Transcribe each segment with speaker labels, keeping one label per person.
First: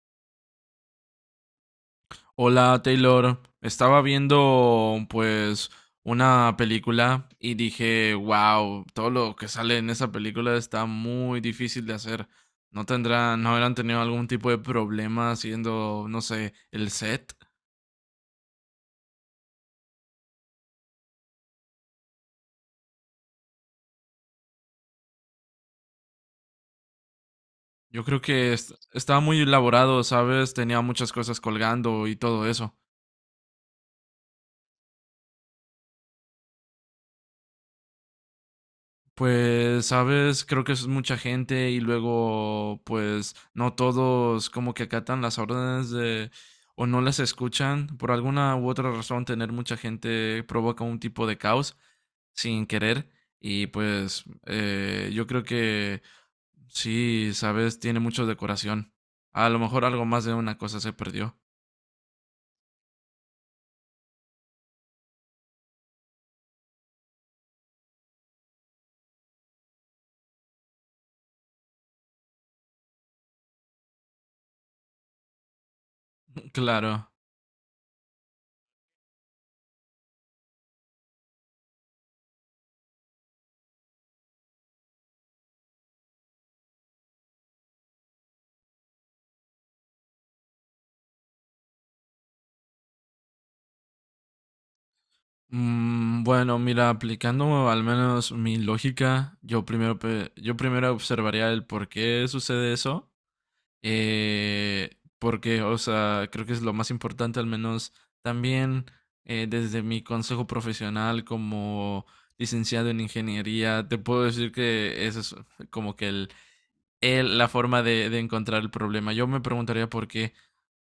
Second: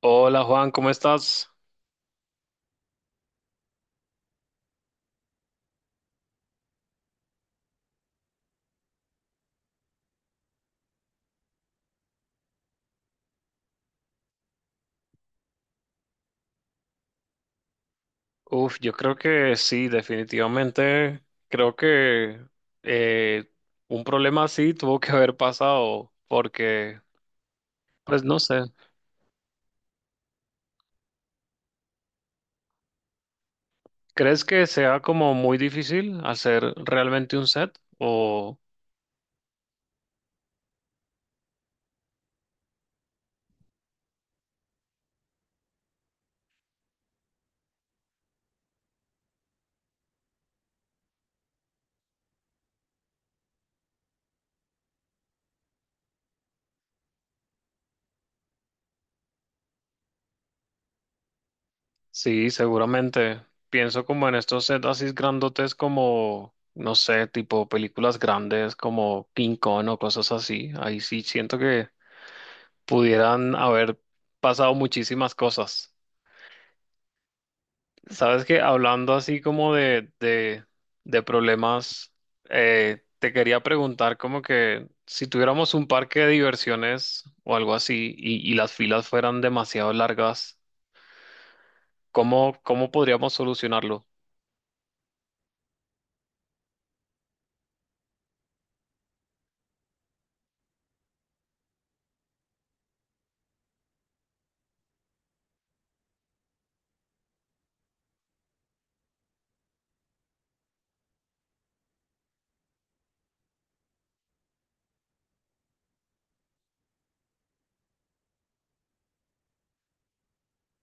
Speaker 1: Hola Juan, ¿cómo estás?
Speaker 2: Hola Taylor, estaba viendo pues una película y dije, wow, todo lo que sale en esa película está muy difícil de hacer. ¿No tendrán, no habrán tenido algún tipo de problema haciendo, no sé, el set?
Speaker 1: Uf, yo creo que sí, definitivamente. Creo que eh, un problema así tuvo que haber pasado porque,
Speaker 2: Yo creo
Speaker 1: pues no
Speaker 2: que
Speaker 1: sé,
Speaker 2: estaba muy elaborado, ¿sabes? Tenía muchas cosas colgando y todo eso.
Speaker 1: ¿crees que sea como muy difícil hacer realmente un set? O
Speaker 2: Pues, sabes, creo que es mucha gente y luego, pues, no todos como que acatan las órdenes de o no las escuchan. Por alguna u otra razón, tener mucha gente provoca un tipo de caos sin querer. Y pues, yo creo que sí, sabes, tiene mucho decoración. A lo mejor algo más de una cosa se perdió.
Speaker 1: sí, seguramente. Pienso como en estos sets así grandotes como, no sé, tipo películas grandes como King Kong o cosas así. Ahí sí siento que pudieran haber pasado muchísimas cosas.
Speaker 2: Claro.
Speaker 1: Sabes que hablando así como de problemas, te quería preguntar como que si tuviéramos un parque de diversiones o algo así y las filas fueran demasiado largas, ¿cómo, cómo podríamos solucionarlo?
Speaker 2: Mm, bueno, mira, aplicando al menos mi lógica, yo primero, yo primero observaría el por qué sucede eso. eh, Porque, o sea, creo que es lo más importante, al menos también desde mi consejo profesional como licenciado en ingeniería, te puedo decir que ese es como que la forma de encontrar el problema. Yo me preguntaría por qué.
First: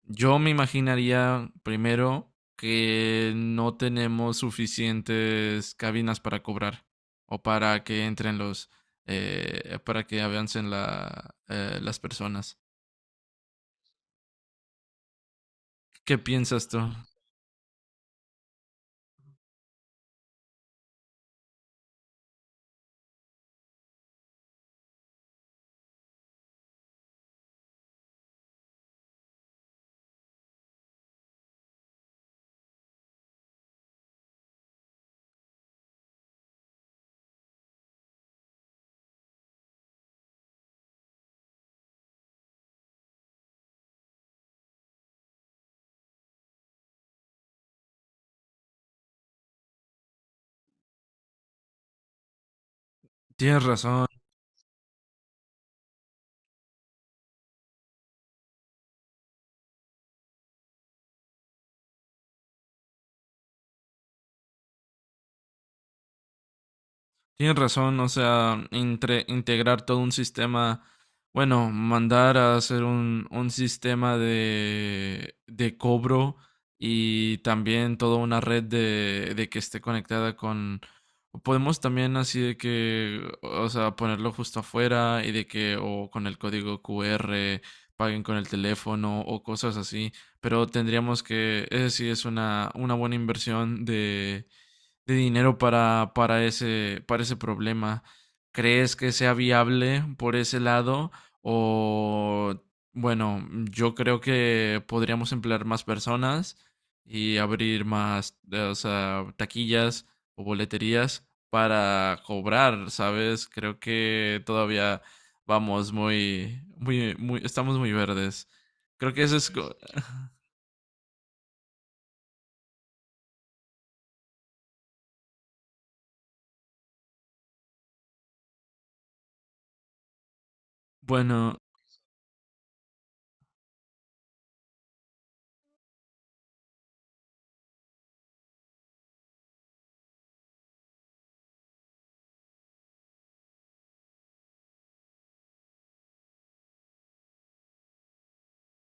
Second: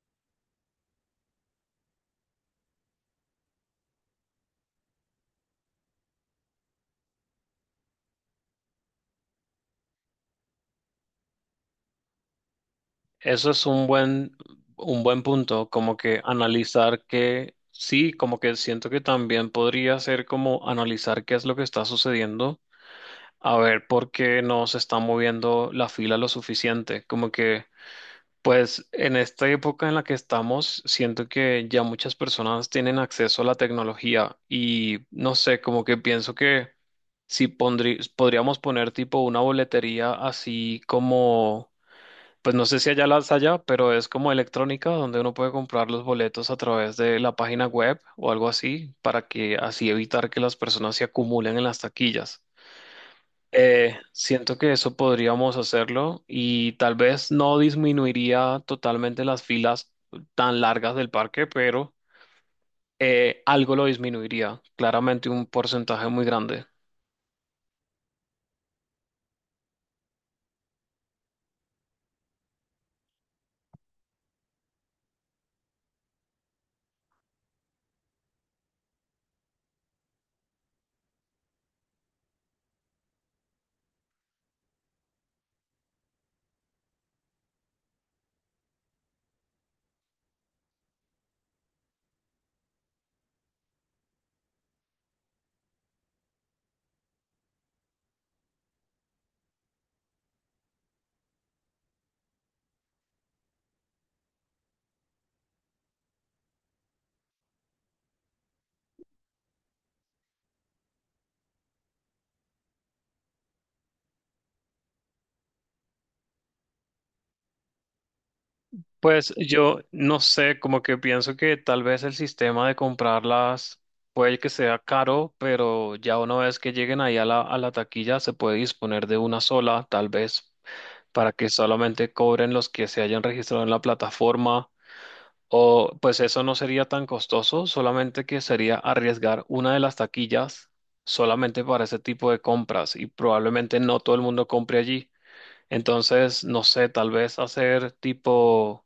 Speaker 2: Yo me imaginaría primero que no tenemos suficientes cabinas para cobrar o para que entren los, para que avancen la, las personas.
Speaker 1: Eso es un buen punto, como
Speaker 2: ¿Qué
Speaker 1: que
Speaker 2: piensas tú?
Speaker 1: analizar que sí, como que siento que también podría ser como analizar qué es lo que está sucediendo, a ver por qué no se está moviendo la fila lo suficiente, como que... Pues en esta época en la que estamos, siento que ya muchas personas tienen acceso a la tecnología y no sé, como que pienso que si podríamos poner tipo una boletería así como, pues no sé si allá las allá, pero es como electrónica donde uno puede comprar los boletos a través de la página web o algo así para que así evitar que las personas se acumulen en las taquillas.
Speaker 2: Tienes razón.
Speaker 1: Siento que eso podríamos hacerlo y tal vez no disminuiría totalmente las filas tan largas del parque, pero algo lo disminuiría, claramente un porcentaje muy grande.
Speaker 2: Tienes razón, o sea, entre, integrar todo un sistema, bueno, mandar a hacer un sistema de cobro y también toda una red de que esté conectada con... Podemos también así de que, o sea, ponerlo justo afuera y de que o con el código QR paguen con el teléfono o cosas así, pero tendríamos que, ese sí es una buena inversión de dinero para ese problema. ¿Crees que sea viable por ese lado? O, bueno, yo creo que podríamos emplear más personas y abrir más, o sea, taquillas o boleterías para cobrar, ¿sabes? Creo que todavía vamos muy, muy, muy, estamos muy verdes. Creo que
Speaker 1: Pues
Speaker 2: eso es,
Speaker 1: yo no sé, como que pienso que tal vez el sistema de comprarlas puede que sea caro, pero ya una vez que lleguen ahí a la taquilla se puede disponer de una sola, tal vez, para que
Speaker 2: bueno,
Speaker 1: solamente cobren los que se hayan registrado en la plataforma. O pues eso no sería tan costoso, solamente que sería arriesgar una de las taquillas solamente para ese tipo de compras y probablemente no todo el mundo compre allí. Entonces, no sé, tal vez hacer tipo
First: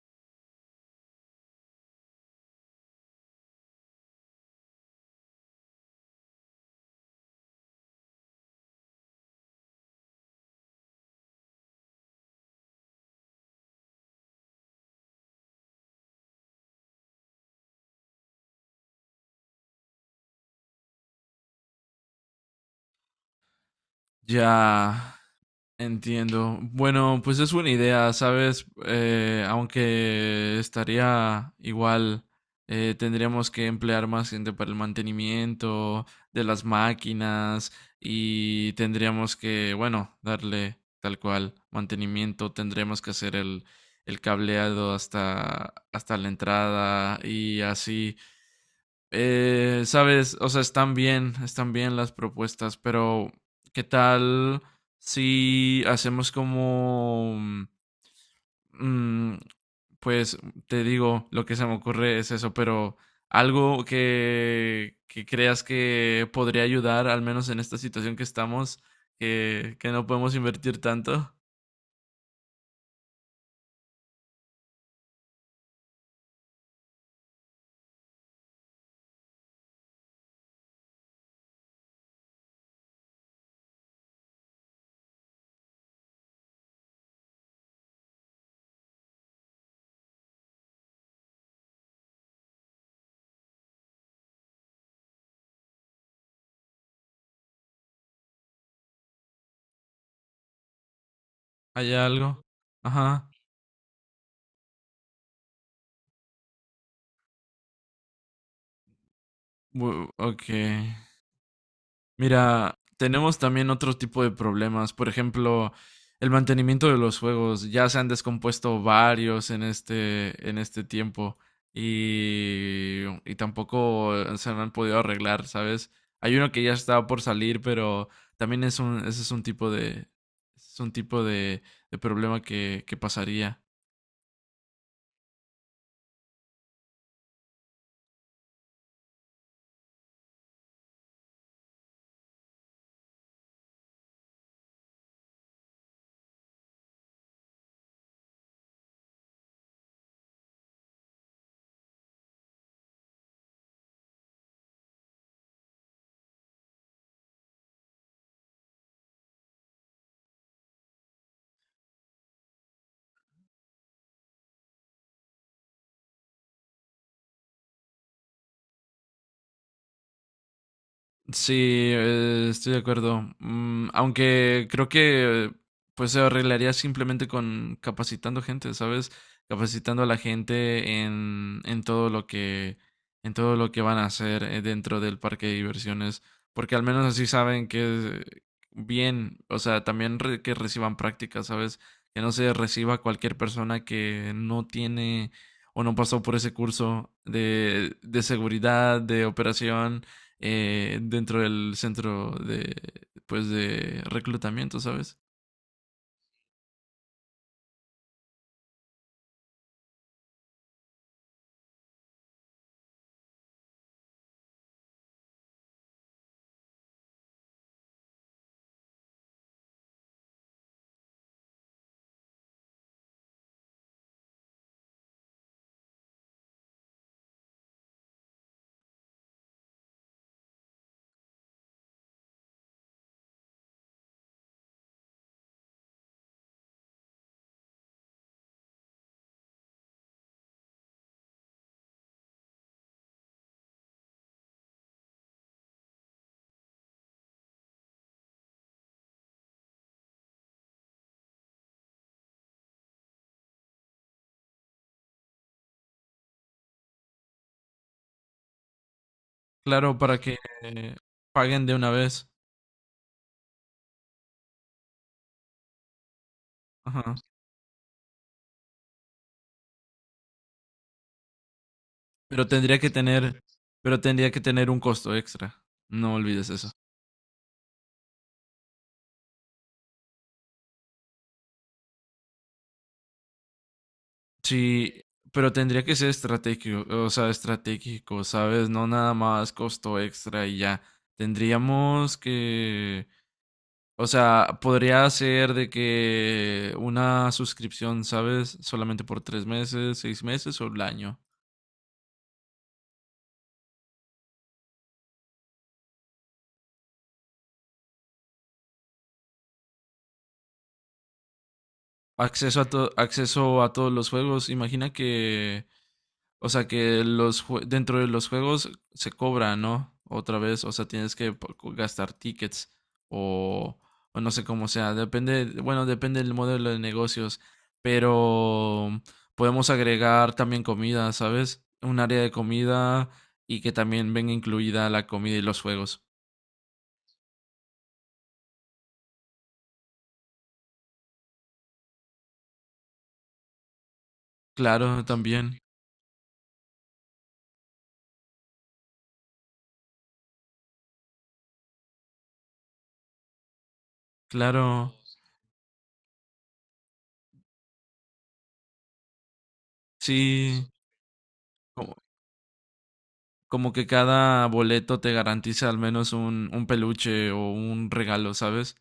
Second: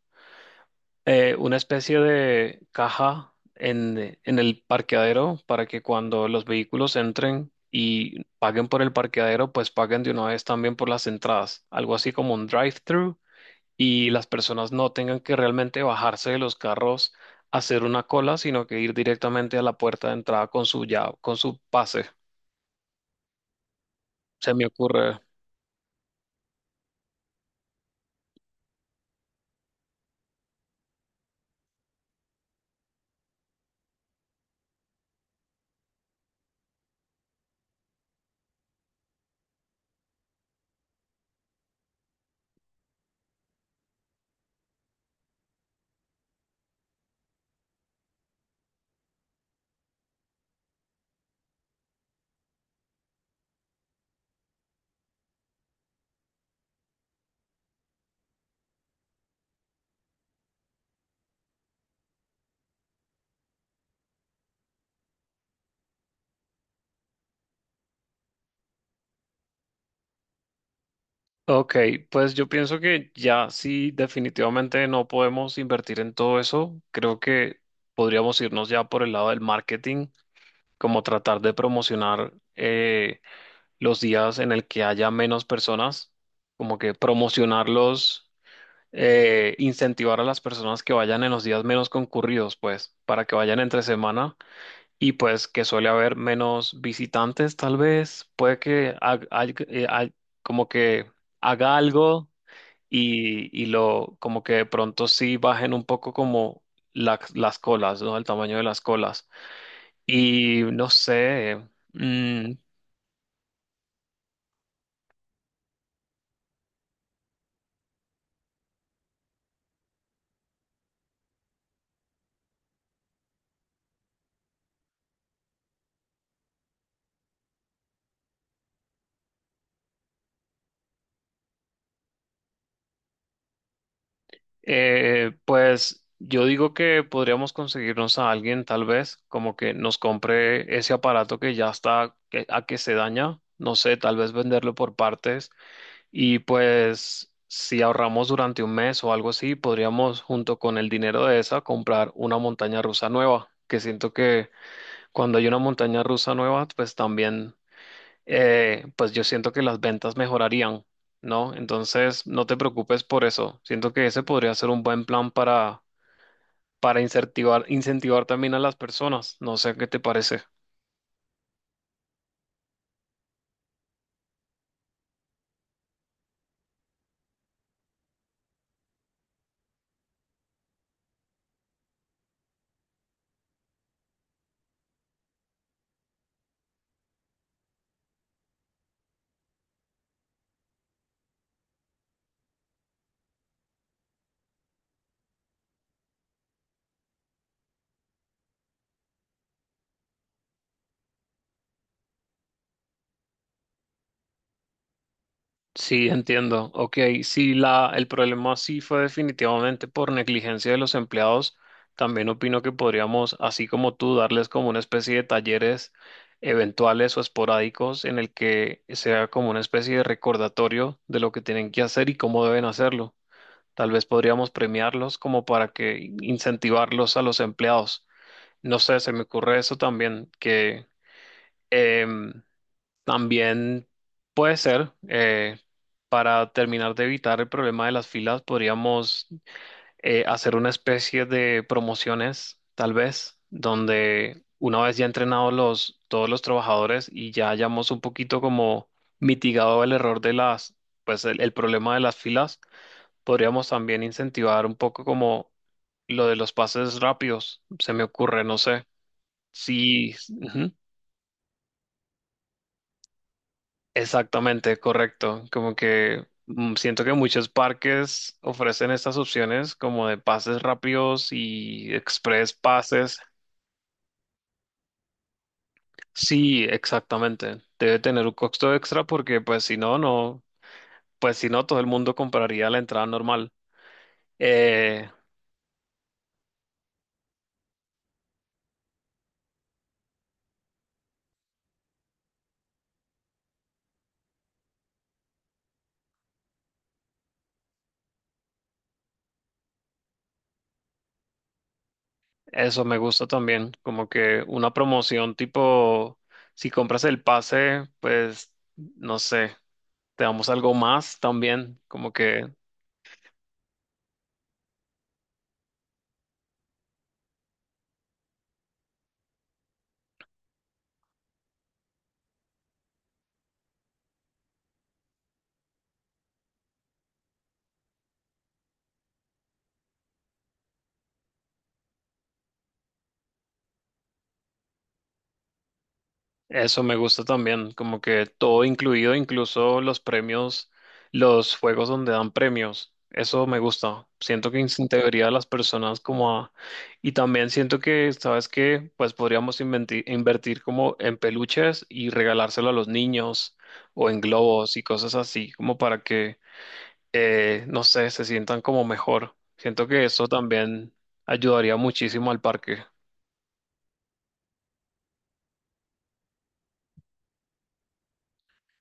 Speaker 1: una especie de caja en el parqueadero para que cuando los vehículos entren y paguen por el parqueadero, pues paguen de una vez también por las entradas. Algo así como un drive-thru y las personas no tengan que realmente bajarse de los carros, hacer una cola, sino que ir directamente a la puerta de entrada con su ya, con su pase. Se me
Speaker 2: ya.
Speaker 1: ocurre.
Speaker 2: Entiendo. Bueno, pues es buena idea, ¿sabes? Aunque estaría igual, tendríamos que emplear más gente para el mantenimiento de las máquinas y tendríamos que, bueno, darle tal cual mantenimiento, tendríamos que hacer el cableado hasta, hasta la entrada y así. Sabes, o sea, están bien las propuestas, pero ¿qué tal si hacemos como... mm, pues te digo, lo que se me ocurre es eso, pero algo que creas que podría ayudar, al menos en esta situación que estamos, que no podemos invertir tanto.
Speaker 1: Ok, pues yo pienso que ya sí, definitivamente no podemos invertir en todo eso. Creo que podríamos irnos ya por el lado del marketing, como tratar de promocionar los días en el que haya menos personas, como que promocionarlos, incentivar a las personas que vayan en los días menos concurridos, pues, para que vayan entre semana y pues que suele haber menos visitantes, tal vez, puede que como que haga
Speaker 2: ¿Hay
Speaker 1: algo
Speaker 2: algo? Ajá.
Speaker 1: y lo, como que de pronto sí bajen un poco como las colas, ¿no? El tamaño de las colas.
Speaker 2: Bu- Ok.
Speaker 1: Y no sé. mm,
Speaker 2: Mira, tenemos también otro tipo de problemas. Por ejemplo, el mantenimiento de los juegos. Ya se han descompuesto varios en este tiempo. Y tampoco se han podido arreglar, ¿sabes? Hay uno que ya estaba por salir, pero también es un, ese es un tipo de, es un tipo de problema que pasaría.
Speaker 1: Pues yo digo que podríamos conseguirnos a alguien, tal vez, como que nos compre ese aparato que ya está a que se daña, no sé, tal vez venderlo por partes y pues si ahorramos durante un mes o algo así, podríamos junto con el dinero de esa comprar una montaña rusa nueva, que siento que cuando hay una montaña rusa nueva, pues también pues yo siento que las ventas mejorarían, ¿no? Entonces, no te preocupes por eso. Siento que ese podría ser un buen plan para incentivar, incentivar también a las personas. No sé qué te parece.
Speaker 2: Sí, estoy de acuerdo. Mm, aunque creo que pues se arreglaría simplemente con capacitando gente, ¿sabes? Capacitando a la gente en todo lo que en todo lo que van a hacer dentro del parque de diversiones, porque al menos así saben que eh, bien, o sea, también que reciban prácticas, ¿sabes? Que no se reciba cualquier persona que no tiene o no pasó por ese curso de seguridad, de operación dentro del centro de, pues, de reclutamiento, ¿sabes?
Speaker 1: Sí, entiendo. Ok, si la, el problema sí fue definitivamente por negligencia de los empleados, también opino que podríamos, así como tú, darles como una especie de talleres eventuales o esporádicos en el que sea como una especie de recordatorio de lo que tienen que hacer y cómo deben hacerlo. Tal vez podríamos premiarlos como para que incentivarlos a los empleados. No sé, se me ocurre eso también, que em, también puede ser, para terminar de evitar el problema de las filas, podríamos hacer una especie de promociones, tal vez, donde una vez ya entrenados los, todos los trabajadores y ya hayamos un poquito como mitigado el error de las, pues el problema de las filas. Podríamos también incentivar un poco como lo de los pases rápidos, se me ocurre, no sé.
Speaker 2: Claro,
Speaker 1: Sí,
Speaker 2: para que
Speaker 1: ujú,
Speaker 2: eh, paguen de una vez.
Speaker 1: exactamente, correcto. Como que mm, siento que
Speaker 2: Ajá.
Speaker 1: muchos parques ofrecen estas opciones como de pases rápidos y
Speaker 2: Pero
Speaker 1: express
Speaker 2: tendría que
Speaker 1: pases.
Speaker 2: tener, pero tendría que tener un costo extra. No olvides
Speaker 1: Sí,
Speaker 2: eso.
Speaker 1: exactamente. Debe tener un costo extra porque pues si no, no, pues si no, todo el mundo compraría la entrada normal.
Speaker 2: Sí,
Speaker 1: Eh,
Speaker 2: pero tendría que ser estratégico, o sea, estratégico, ¿sabes? No nada más costo extra y ya. Tendríamos que, o sea, podría ser de que una suscripción, ¿sabes? Solamente por 3 meses, 6 meses o el año.
Speaker 1: Eso me gusta también, como que una promoción tipo, si compras el pase, pues, no sé, te damos algo más también, como que...
Speaker 2: Acceso a, acceso a todos los juegos. Imagina que, o sea, que los dentro de los juegos se cobra, ¿no? Otra vez, o sea, tienes que gastar tickets o, o no sé cómo sea. Depende, bueno, depende del modelo de negocios, pero podemos agregar también comida, ¿sabes? Un área de comida y que también venga incluida la comida y los juegos.
Speaker 1: Eso me gusta también, como que todo incluido, incluso los premios, los juegos donde dan premios. Eso me gusta. Siento que
Speaker 2: Claro,
Speaker 1: integraría a las
Speaker 2: también.
Speaker 1: personas como a... Y también siento que, ¿sabes qué? Pues podríamos invertir como en peluches y regalárselo a los niños o en globos y
Speaker 2: Claro.
Speaker 1: cosas así, como para que, no sé, se sientan como mejor. Siento que eso
Speaker 2: Sí.
Speaker 1: también ayudaría muchísimo al parque.
Speaker 2: Como que cada boleto te garantiza al menos un peluche o un regalo, ¿sabes?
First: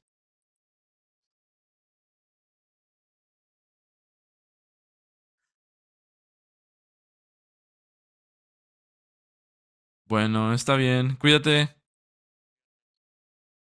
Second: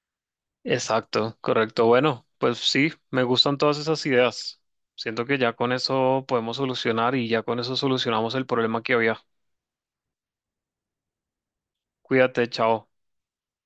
Speaker 1: Exacto, correcto. Bueno, pues sí, me gustan todas esas ideas. Siento que ya con eso podemos solucionar y ya con eso solucionamos el problema que había.
Speaker 2: Bueno, está bien. Cuídate.
Speaker 1: Cuídate, chao.